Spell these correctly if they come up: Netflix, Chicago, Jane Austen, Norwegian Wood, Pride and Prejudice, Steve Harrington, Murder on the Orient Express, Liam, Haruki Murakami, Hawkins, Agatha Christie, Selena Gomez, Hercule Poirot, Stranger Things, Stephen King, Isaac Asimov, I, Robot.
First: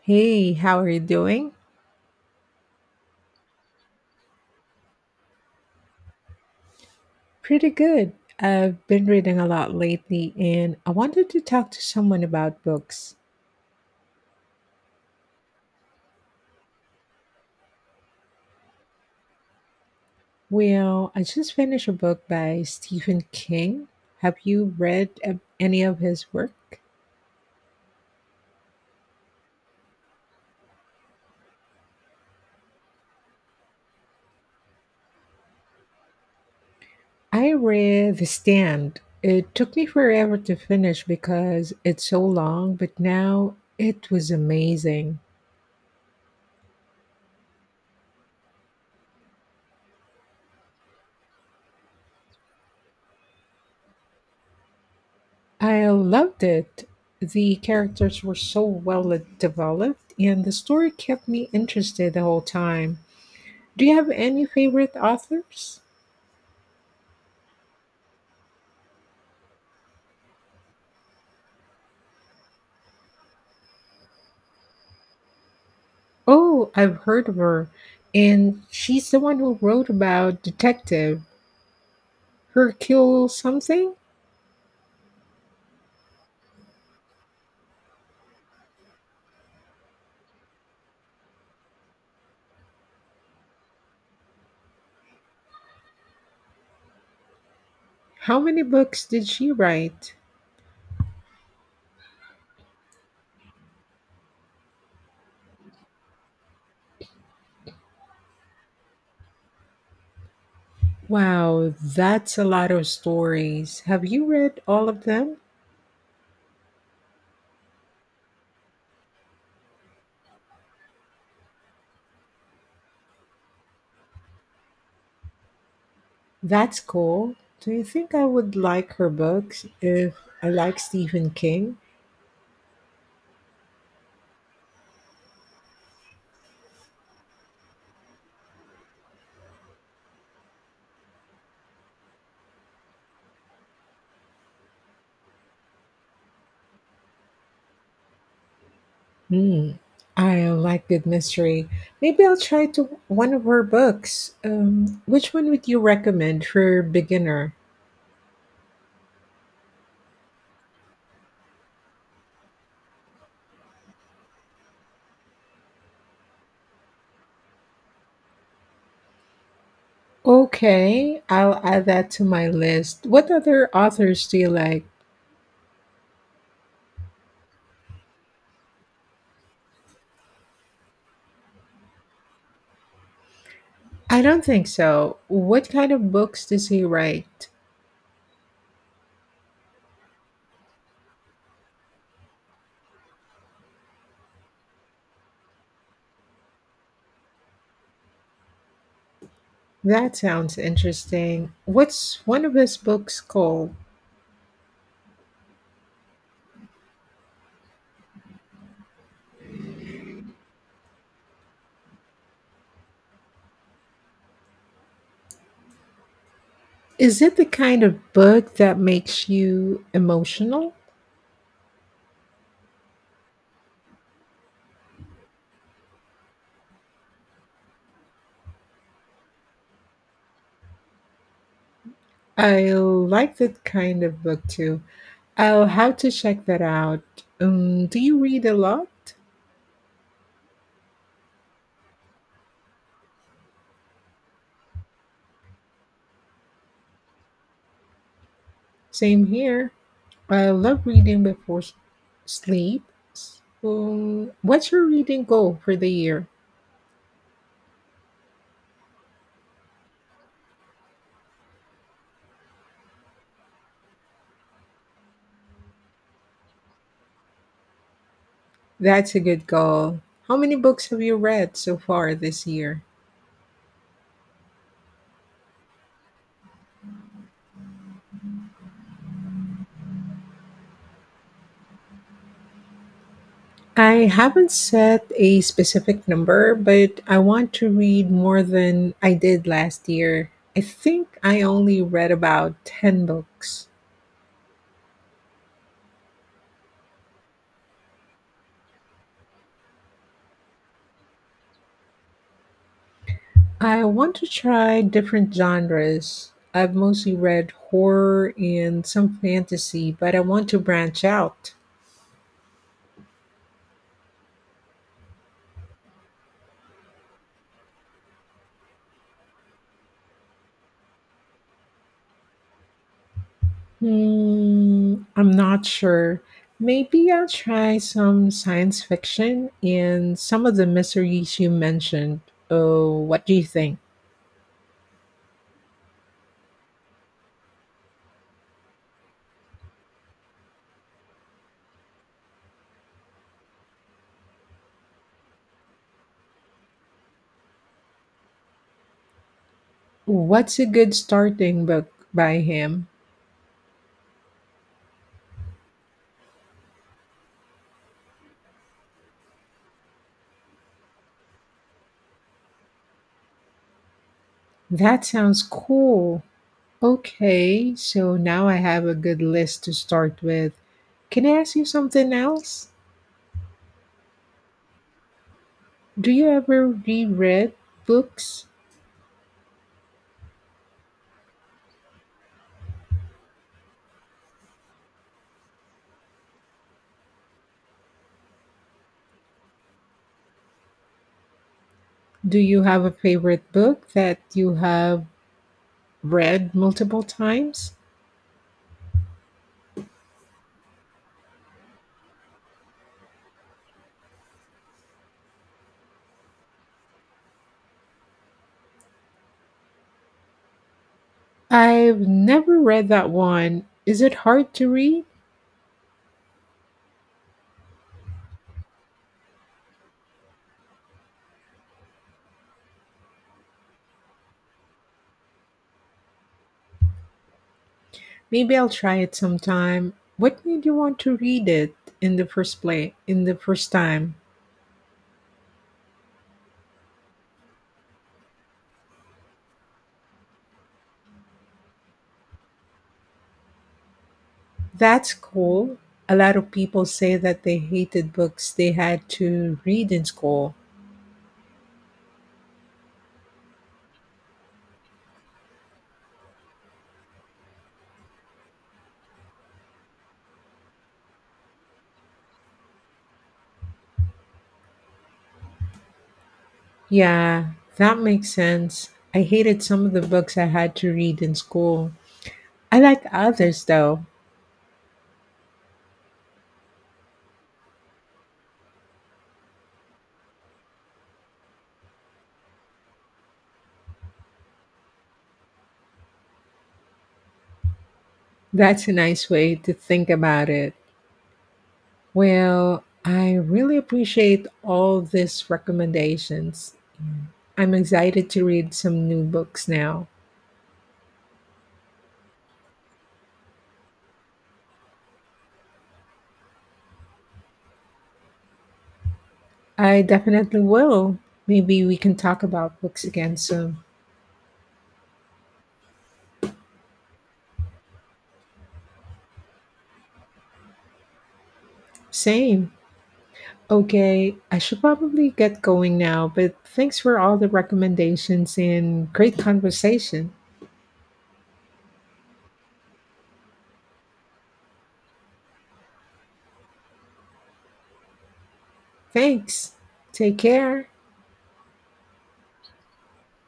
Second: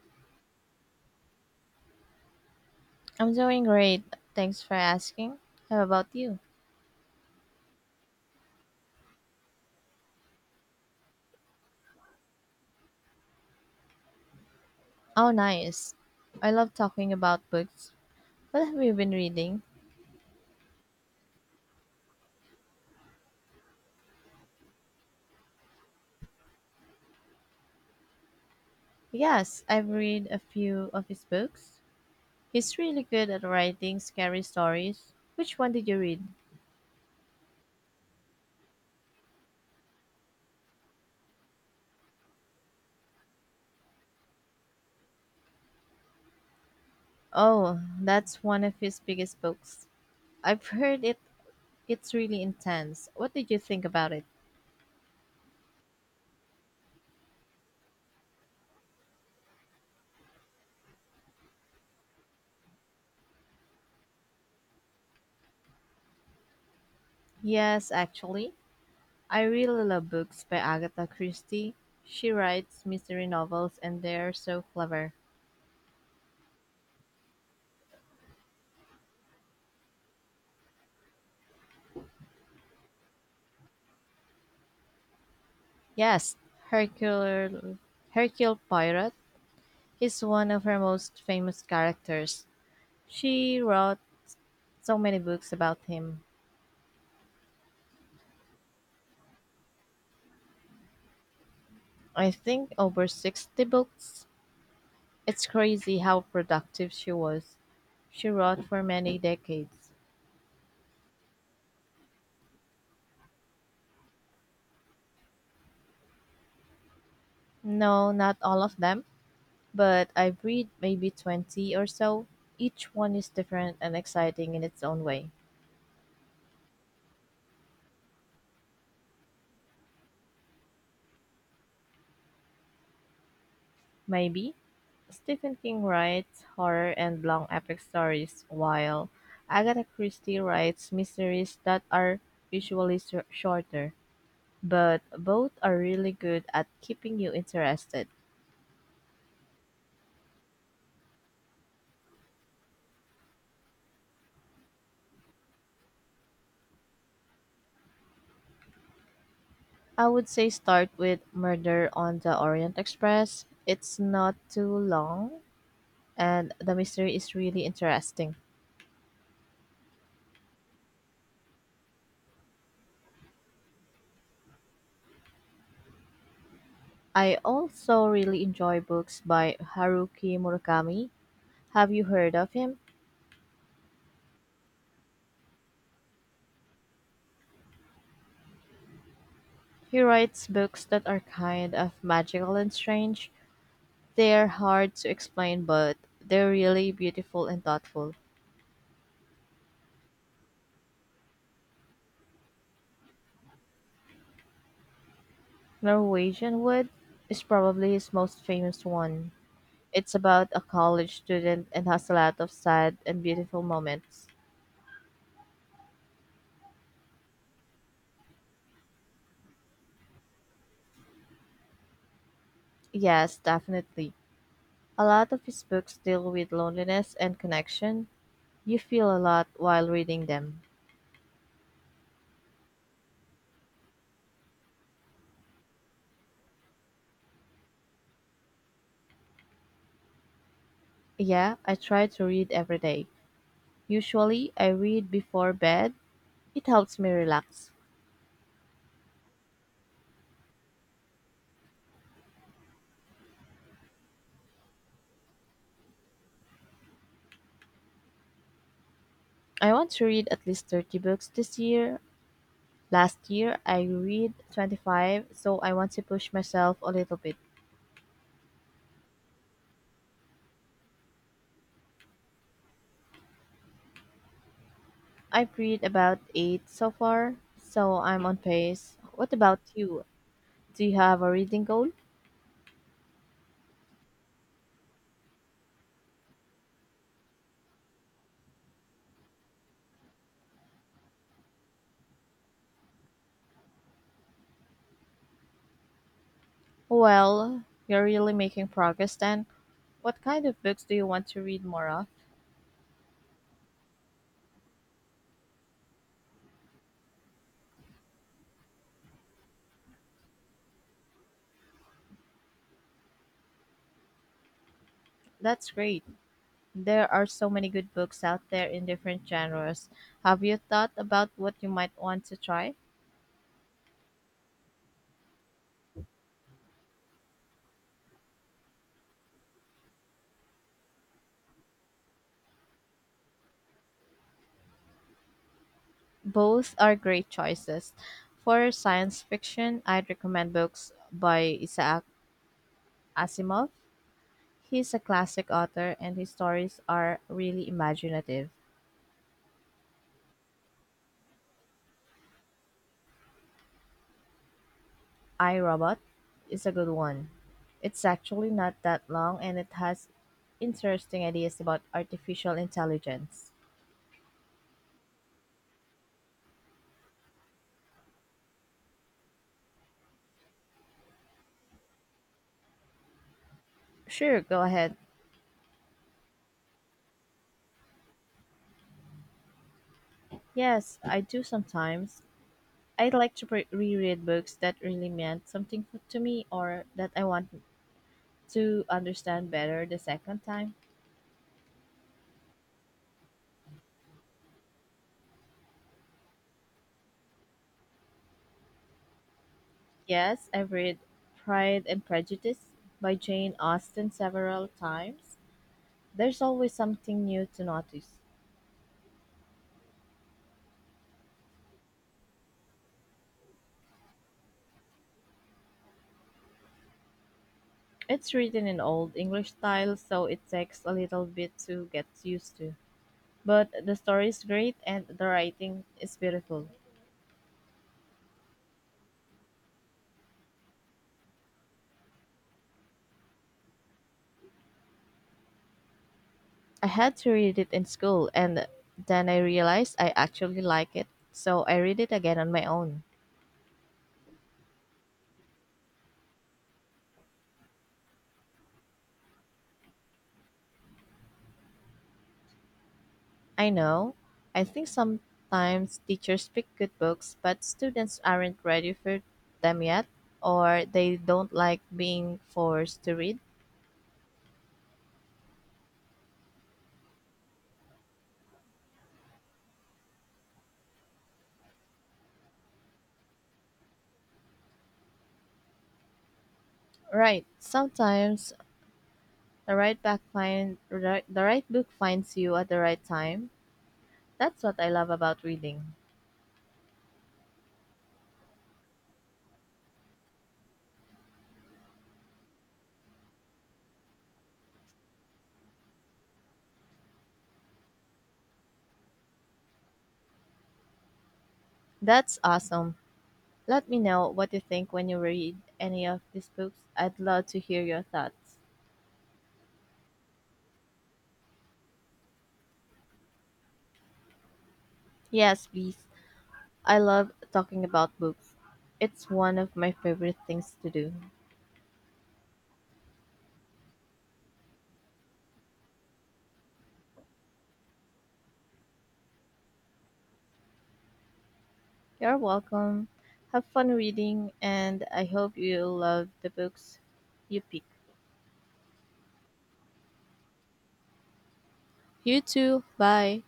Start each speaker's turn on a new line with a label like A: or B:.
A: Hey, how are you doing?
B: I'm doing great. Thanks for asking. How about you?
A: Pretty good. I've been reading a lot lately and I wanted to talk to someone about books.
B: Oh, nice. I love talking about books. What have you been reading?
A: Well, I just finished a book by Stephen King. Have you read any of his work?
B: Yes, I've read a few of his books. He's really good at writing scary stories. Which one did you read?
A: I read The Stand. It took me forever to finish because it's so long, but now it was amazing.
B: Oh, that's one of his biggest books. I've heard it's really intense. What did you think about it?
A: I loved it. The characters were so well developed, and the story kept me interested the whole time. Do you have any favorite authors?
B: Yes, actually, I really love books by Agatha Christie. She writes mystery novels and they're so clever.
A: Oh, I've heard of her, and she's the one who wrote about Detective Hercule something.
B: Yes, Hercule, Hercule Poirot is one of her most famous characters. She wrote so many books about him.
A: How many books did she write?
B: I think over 60 books. It's crazy how productive she was. She wrote for many decades.
A: Wow, that's a lot of stories. Have you read all of them?
B: No, not all of them, but I've read maybe 20 or so. Each one is different and exciting in its own way.
A: That's cool. Do you think I would like her books if I like Stephen King?
B: Maybe Stephen King writes horror and long epic stories, while Agatha Christie writes mysteries that are usually shorter, but both are really good at keeping you interested.
A: Hmm. I like good mystery. Maybe I'll try to one of her books. Which one would you recommend for beginner?
B: I would say start with Murder on the Orient Express. It's not too long, and the mystery is really interesting.
A: Okay, I'll add that to my list. What other authors do you like?
B: I also really enjoy books by Haruki Murakami. Have you heard of him?
A: I don't think so. What kind of books does he write?
B: He writes books that are kind of magical and strange. They are hard to explain, but they're really beautiful and thoughtful.
A: That sounds interesting. What's one of his books called?
B: Norwegian Wood is probably his most famous one. It's about a college student and has a lot of sad and beautiful moments.
A: Is it the kind of book that makes you emotional?
B: Yes, definitely. A lot of his books deal with loneliness and connection. You feel a lot while reading them.
A: I like that kind of book too. I'll have to check that out. Do you read a lot?
B: Yeah, I try to read every day. Usually, I read before bed. It helps me relax.
A: Same here. I love reading before sleep. What's your reading goal for the year?
B: I want to read at least 30 books this year. Last year, I read 25, so I want to push myself a little bit.
A: That's a good goal. How many books have you read so far this year?
B: I've read about 8 so far, so I'm on pace. What about you? Do you have a reading goal?
A: I haven't set a specific number, but I want to read more than I did last year. I think I only read about 10 books.
B: Well, you're really making progress then. What kind of books do you want to read more of?
A: I want to try different genres. I've mostly read horror and some fantasy, but I want to branch out.
B: That's great. There are so many good books out there in different genres. Have you thought about what you might want to try?
A: Hmm, I'm not sure. Maybe I'll try some science fiction and some of the mysteries you mentioned. Oh, what do you think?
B: Both are great choices. For science fiction, I'd recommend books by Isaac Asimov. He's a classic author and his stories are really imaginative.
A: What's a good starting book by him?
B: I, Robot is a good one. It's actually not that long and it has interesting ideas about artificial intelligence.
A: That sounds cool. Okay, so now I have a good list to start with. Can I ask you something else?
B: Sure, go ahead.
A: Do you ever reread books?
B: Yes, I do sometimes. I like to reread books that really meant something to me or that I want to understand better the second time.
A: Do you have a favorite book that you have read multiple times?
B: Yes, I've read Pride and Prejudice by Jane Austen several times. There's always something new to notice.
A: I've never read that one. Is it hard to read?
B: It's written in Old English style, so it takes a little bit to get used to. But the story is great and the writing is beautiful.
A: Maybe I'll try it sometime. What made you want to read it in the first place, in the first time?
B: I had to read it in school, and then I realized I actually like it, so I read it again on my own.
A: That's cool. A lot of people say that they hated books they had to read in school.
B: I know. I think sometimes teachers pick good books, but students aren't ready for them yet, or they don't like being forced to read.
A: Yeah, that makes sense. I hated some of the books I had to read in school. I like others though.
B: Right. Sometimes the right book finds you at the right time. That's what I love about reading.
A: That's a nice way to think about it. Well, I really appreciate all these recommendations. I'm excited to read some new books now.
B: That's awesome. Let me know what you think when you read any of these books. I'd love to hear your thoughts.
A: I definitely will. Maybe we can talk about books again soon.
B: Yes, please. I love talking about books. It's one of my favorite things to do.
A: Same. Okay, I should probably get going now, but thanks for all the recommendations and great conversation.
B: You're welcome. Have fun reading, and I hope you love the books you pick.
A: Thanks. Take care.
B: You too. Bye.